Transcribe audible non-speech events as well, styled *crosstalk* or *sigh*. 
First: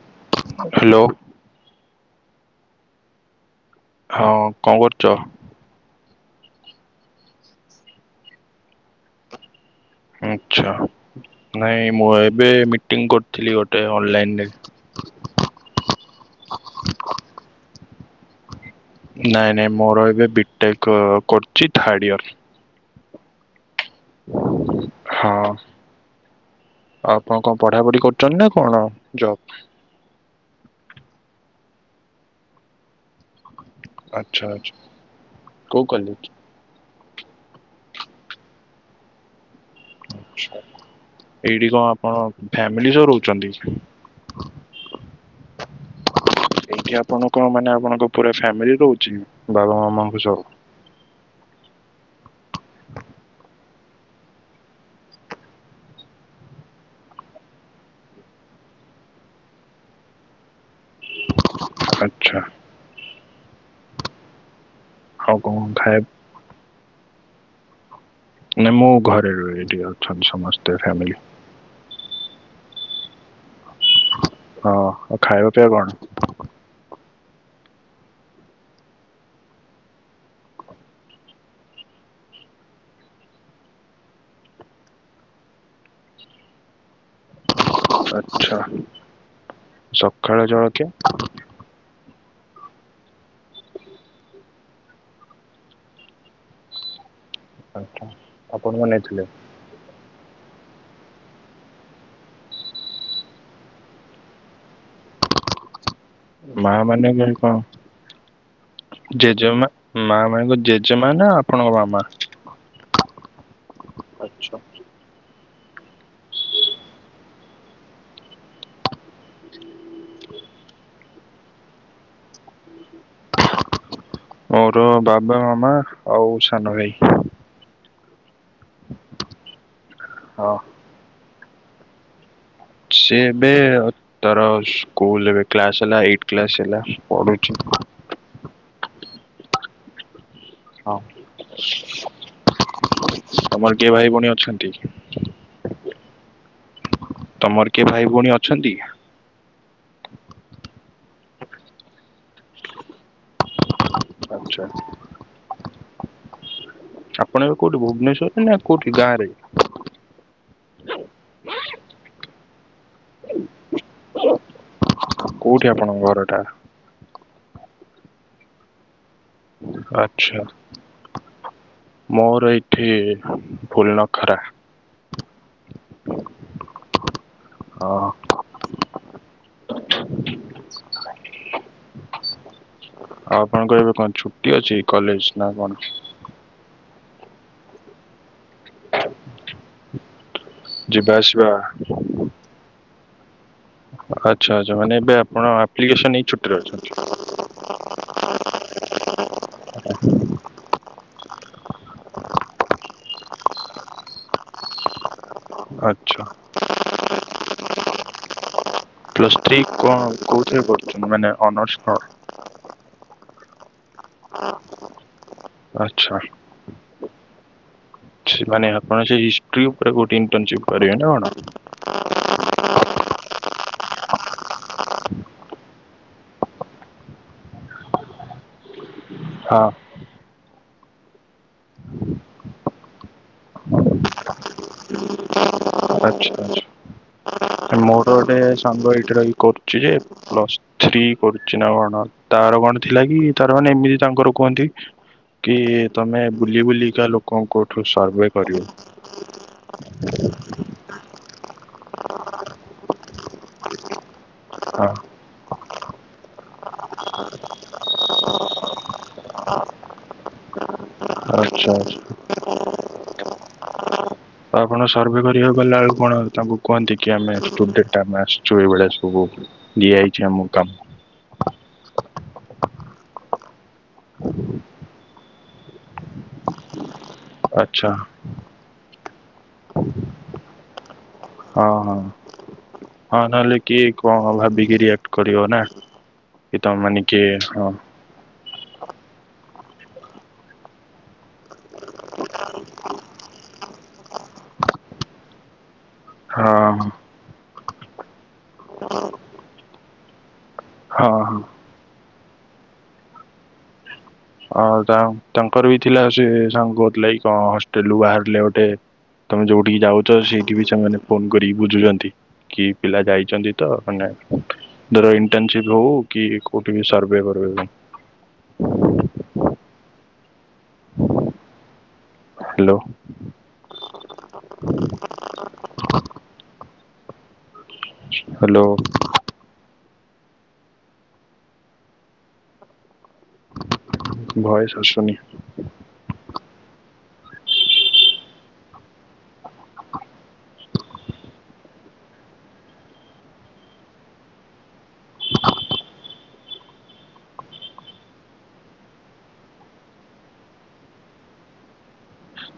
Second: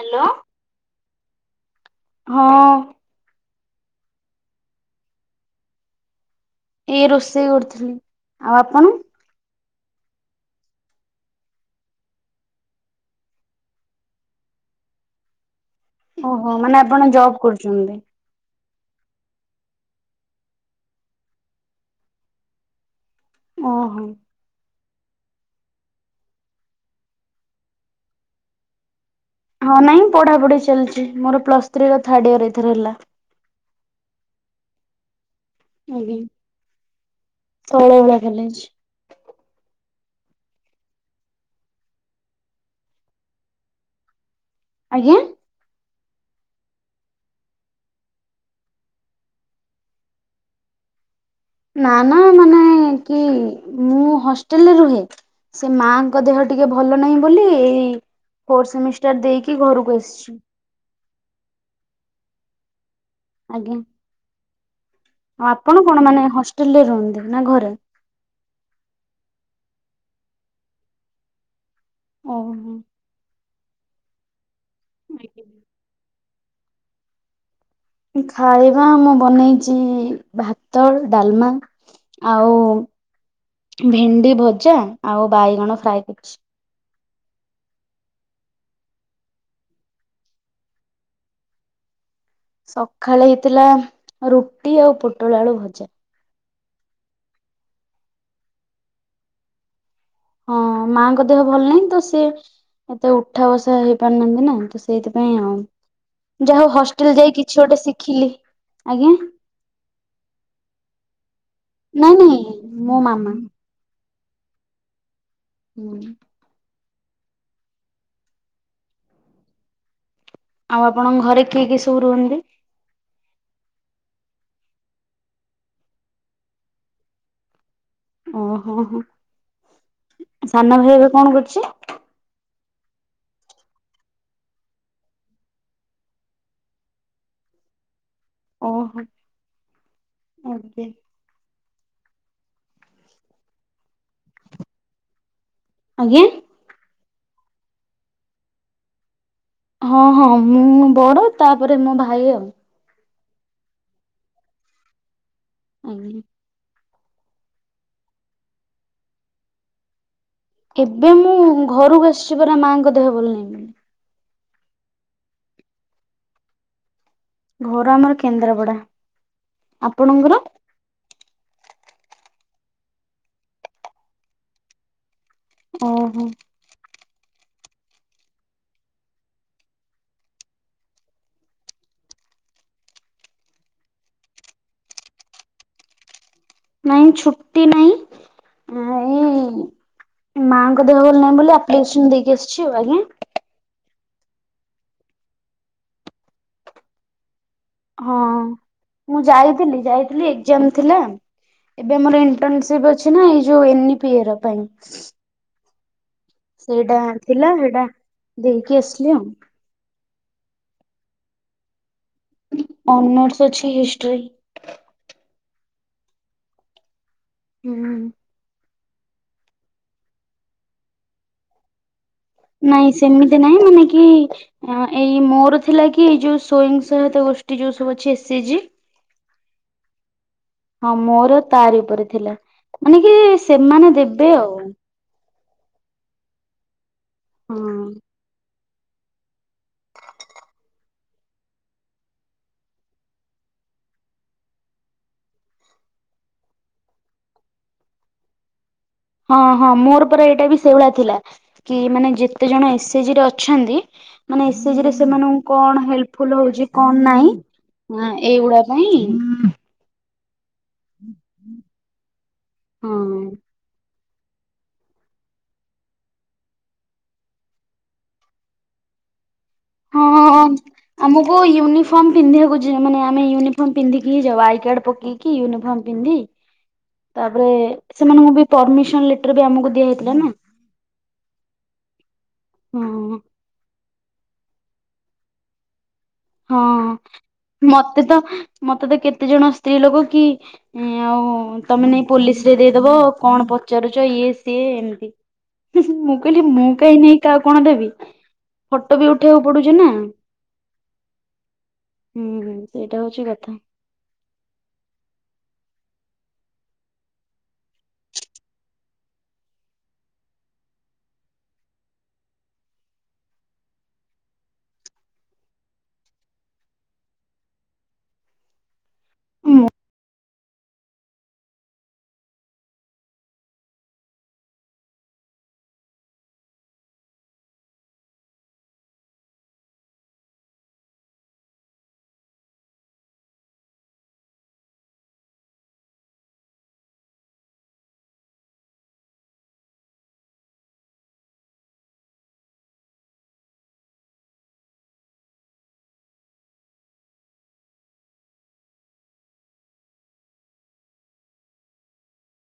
Hello. Hello ହଁ କଣ କରୁଚ? ଏଇ ରୋଷେଇ କରୁଥିଲି, ଆଉ ଆପଣ? ଆଚ୍ଛା ନାଇଁ ମୁଁ ଏବେ ମିଟିଂ କରୁଥିଲି ଗୋଟେ ଅନଲାଇନ୍ ରେ। ଓହୋ, ମାନେ ଆପଣ ଜବ୍ କରୁଚନ୍ତି? ନାଇଁ-ନାଇଁ ମୋର ଏବେ ବିଟେକ୍ କରୁଚି ଥାର୍ଡ ଇୟର୍। ଓହୋ। ହଁ। ଆପଣ କଣ ପଢାପଢି କରୁଚନ୍ତି ନା କଣ ଜବ୍? ହଁ ନାଇଁ ପଢାପଢି ଚାଲ୍ଚି ମୋର ପ୍ଲସ୍ ଥ୍ରୀ ର ଥାର୍ଡ ଇଅର୍ ଏଇଥର ହେଲା। ଆଚ୍ଛା-ଆଚ୍ଛା। ଆଜ୍ଞା, ତଳ ଭଳିଆ *inaudible* ଏଇଠି କଣ ଆପଣ ଫ୍ୟାମିଲି ସହ ରହୁଚନ୍ତି? ଆଜ୍ଞା। ହ ଏଇଠି ଆପଣ କଣ ମାନେ ଆପଣଙ୍କ ପୁରା ଫ୍ୟାମିଲି ରହୁଚି ବାବା ମାମାଙ୍କ ସହ? ନା-ନା ମାନେ କି ମୁଁ ହଷ୍ଟେଲରେ ରୁହେ। ସେ ମାଙ୍କ ଦେହ ଟିକେ ଭଲ ନାହିଁ ବୋଲି ଏଇ ଫୋର୍ ସେମିଷ୍ଟାର୍ ଦେଇକି ଘରକୁ ଆସିଚି। ଆଚ୍ଛା। ଆଜ୍ଞା। ଆଉ ଆପଣ କଣ ମାନେ ହଷ୍ଟେଲ୍ ରେ ରୁହନ୍ତି ନା ଘରେ? ନାଇଁ ମୁଁ ଘରେ ରୁହେ, ଏଠି ଅଛନ୍ତି ସମସ୍ତେ ଫ୍ୟାମିଲି। ଓହୋ। ହଁ ଆଉ ଆଜ୍ଞା। ଖାଇବା ପିଇବା କଣ? ଖାଇବା ମୁଁ ବନେଇଚି ଭାତ ଡାଲମା ଆଉ ଭେଣ୍ଡି ଭଜା ଆଉ ବାଇଗଣ ଫ୍ରାଏ କରିଚି। ଆଚ୍ଛା ସକାଳ ଜଳଖିଆ? ସକାଳେ ହେଇଥିଲା ରୁଟି ଆଉ ପୋଟଳ ଆଳୁ ଭଜା। ଆଚ୍ଛା। ଆପଣ ବନେଇଥିଲେ? ହଁ ମାଙ୍କ ଦେହ ଭଲ ନାଇଁ ତ ସେ ଏତେ ଉଠା ବସା ହେଇପାରୁନାହାନ୍ତି ନା ତ ସେଇଥିପାଇଁ ଆଉ। ଯାହା ମା ହଉ ମାନେ ହଷ୍ଟେଲେ ଯାଇକି କଣ କିଛି ଗୋଟେ ଶିଖିଲି। ଆଜ୍ଞା ଜେଜେମା ମା ମାନେ ତ ଜେଜେମା ନା ଆପଣଙ୍କ ମାମା। ନାଇଁ ନାଇଁ ମୋ ମାମା। ଆଚ୍ଛା। ହୁଁ। ଆଉ ଆପଣଙ୍କ ଘରେ କିଏ-କିଏ ସବୁ ରୁହନ୍ତି? ମୋର ବାବା ମାମା ଆଉ ସାନ ଭାଇ ଓହୋହୋ ହଁ ସାନ ଭାଇ ଏବେ କଣ କରୁଚି? ସିଏ ଏବେ ଅ ତାର ସ୍କୁଲ୍ ରେ ଏବେ କ୍ଲାସ୍ ହେଲା, ଏଇଟ୍ କ୍ଲାସ୍ ହେଲା ପଢ଼ୁଚି। ଓହୋ ଆଜ୍ଞା ହଁ ତମର କିଏ ଭାଇ, ଭଉଣୀ ଅଛନ୍ତି। ଆଜ୍ଞା। ତମର କିଏ ଭାଇ, ଭଉଣୀ ଅଛନ୍ତି। ହଁ ହଁ ମୁଁ ବଡ ତାପରେ ମୋ ଭାଇ ଆଉ। ଆଚ୍ଛା। ଉଁ ହୁ। ଆପଣ ଏବେ କୋଉଠି ଭୁବନେଶ୍ୱର ରେ ନା କୋଉଠି ଗାଁ ରେ। ଏବେ ମୁଁ ଘରୁକୁ ଆସିଛି ପରା ମାଙ୍କ ଦେହ ଭଲ ନାହିଁ। ବୋଲି। କୋଉଠି ଆପଣଙ୍କ ଘର ଟା। ଘର ଆମର କେନ୍ଦ୍ରାପଡା। ଆପଣଙ୍କର? ଆଚ୍ଛା। ମୋର ଏଇଠି ଫୁଲ ନଖରା। ଓହୋ। ହଁ। ଆଉ କ'ଣ କହିବେ କ'ଣ ଛୁଟି ଅଛି କଲେଜ ନା କ'ଣ। ନାଇଁ ଛୁଟି ନାଇଁ ଆଉ। ମାଆଙ୍କ ଦେହ ଯିବା ଭଲ ନାହିଁ ଆସିବା ବୋଲି ଆପ୍ଲିକେସନ ଦେଇକି ଆସିଛି ଆଜ୍ଞା। ଆଚ୍ଛା, ଆଚ୍ଛା ମାନେ ଏବେ ଆପଣ ଆପ୍ଲିକେସନ ନେଇ ଛୁଟିରେ ଅଛନ୍ତି। ହଁ ମୁଁ ଯାଇଥିଲି, ଯାଇଥିଲି ଏକ୍ଜାମ। ଥିଲା ଏବେ ମୋର ଇଣ୍ଟନସିପ୍ ଅଛିନା ଏ ଯୋଉ ଏ ନି ପିୟର ପାଇଁ। ଆଚ୍ଛା। ସେଇଟା ଥିଲା ହେଇଟା ଦେଇକି ଆସିଲି ଆଉ। ପ୍ଲସ୍ ଥ୍ରୀ କ'ଣ କୋଉଥିରେ ପଢୁଛନ୍ତି ମାନେ ଅନର୍ସ କ'ଣ। ଅନର୍ସ ଅଛି ହିଷ୍ଟ୍ରି। ଆଚ୍ଛା। ଉଁ ହୁଁ। ମାନେ ଆପଣ ସେ ହିଷ୍ଟ୍ରି ଉପରେ କୋଉଠି ଇଣ୍ଟନସିପ୍ କରିବେ ନା କ'ଣ। ନାଇଁ ସେମିତି ନାଇଁ ମାନେ କି। ଏଇ ମୋର ଥିଲା କି ଏଇ ଯୋଉ ସ୍ୱୟଂ ସହାୟତା ଗୋଷ୍ଠୀ ଯୋଉ ସବୁ ଅଛି ଏସ୍ ଏଚେ ଜି। ହଁ। ହଁ ମୋର ତାରି ଉପରେ ଥିଲା ମାନେ କି ସେମାନେ ଦେବେ ଆଉ। ଆଚ୍ଛା, ହଁ ଆଚ୍ଛା ମୋର ଗୋଟେ ସାଙ୍ଗ ଏଇଠି ରହିକି କରୁଛି ଯେ ପ୍ଲସ। ସ୍ତ୍ରୀ କରୁଛି ନା କ'ଣ ତାର କ'ଣ ଥିଲା କି ତାର ମାନେ ଏମିତି ତାଙ୍କର କୁହନ୍ତି। କି ତମେ ବୁଲି ବୁଲିକା ଲୋକଙ୍କଠୁ ସର୍ଭେ କରିବ। ହଁ ହଁ ମୋର ପରା ଏଇଟା ବି ସେଇଭଳିଆ ଥିଲା। କି ମାନେ ଯେତେ ଜଣ ଏସ ଏଚେ ଜି ରେ ଅଛନ୍ତି ମାନେ ଏସ୍ ଏଚେ ଜି ହଁ ରେ ସେମାନଙ୍କୁ। କଣ ହେଲ୍ପଫୁଲ ହଉଛି କ'ଣ ନାହିଁ ଏଇଗୁଡା ପାଇଁ। ଆଚ୍ଛା, ଆଚ୍ଛା। ହଁ। ତ ଆପଣ ସର୍ଭେ କରିବାକୁ ଗଲାବେଳୁ କ'ଣ ତାଙ୍କୁ କୁହନ୍ତି କି ଆମେ ସ୍ଟୁପେଡା ଆମେ ଆସିଛୁ ଏଇଭଳିଆ ସବୁ। ଦିଆ ହେଇଛି ହଁ ଆମୁକୁ କାମ। ଆମକୁ ୟୁନିଫର୍ମ ପିନ୍ଧିବାକୁ ଜିୟୁ ମାନେ ଆମେ ୟୁନିଫର୍ମ ପିନ୍ଧିକି ହିଁ ଯାଉ ଆଇ କାର୍ଡ ପକେଇକି। କି ୟୁନିଫର୍ମ ପିନ୍ଧି। ତାପରେ ଆଚ୍ଛା ସେମାନଙ୍କୁ ବି ପରିମିସନ ଲେଟର ବି ଆମକୁ ଦିଆ ହେଇଥିଲା ନା। ହଁ, ହଁ, ହଁ ନହେଲେ କିଏ କଣ ଭାବିକି ରିଆକ୍ଟ କରିବ ନା। ହଁ କି ତମ ମାନେ କିଏ ହଁ ମତେ ତ ମତେ ତ କେତେ ଜଣ ସ୍ତ୍ରୀ ଲୋକ କି। ହୁଁ ଆଉ ତମେ ନେଇ ପୋଲିସ ରେ ଦେଇଦବ କଣ ପଚାରୁଛ ଇଏ ସିଏ ଏମିତି। ହୁଁ ହୁଁ ମୁଁ କହିଲି ହଁ ମୁଁ କାହିଁ ନେଇ କାହାକୁ କଣ ଦେବି ଫଟୋ ବି ଉଠେଇବାକୁ ପଡୁଛି ନା, ହଁ ହଁ। ହୁଁ ହୁଁ ସେଇଟା ହଉଛି କଥା। ହଁ ତା ତାଙ୍କର ବି ଥିଲା ସେ ସାଙ୍ଗ ଥିଲା କଣ ହଷ୍ଟେଲରୁୁ ବାହାରିଲେ ଗୋଟେ ତମେ ଯୋଉଠିକି ଯାଉଛ ସେଇଠି ବି ସେମାନେ ଫୋନ କରିକି ବୁଝୁଛନ୍ତି। କି ପିଲା ଯାଇଛନ୍ତି ତ ମାନେ ଧର ଇଣ୍ଟର୍ନସିିପ ହଉ କି କୋଉଠି ବି ସର୍ଭେ ବର୍ବେ ମୁଁ ହ୍ୟାଲୋ। *inaudible* ହାଲୋ। ଭଏସ ଆସୁନି।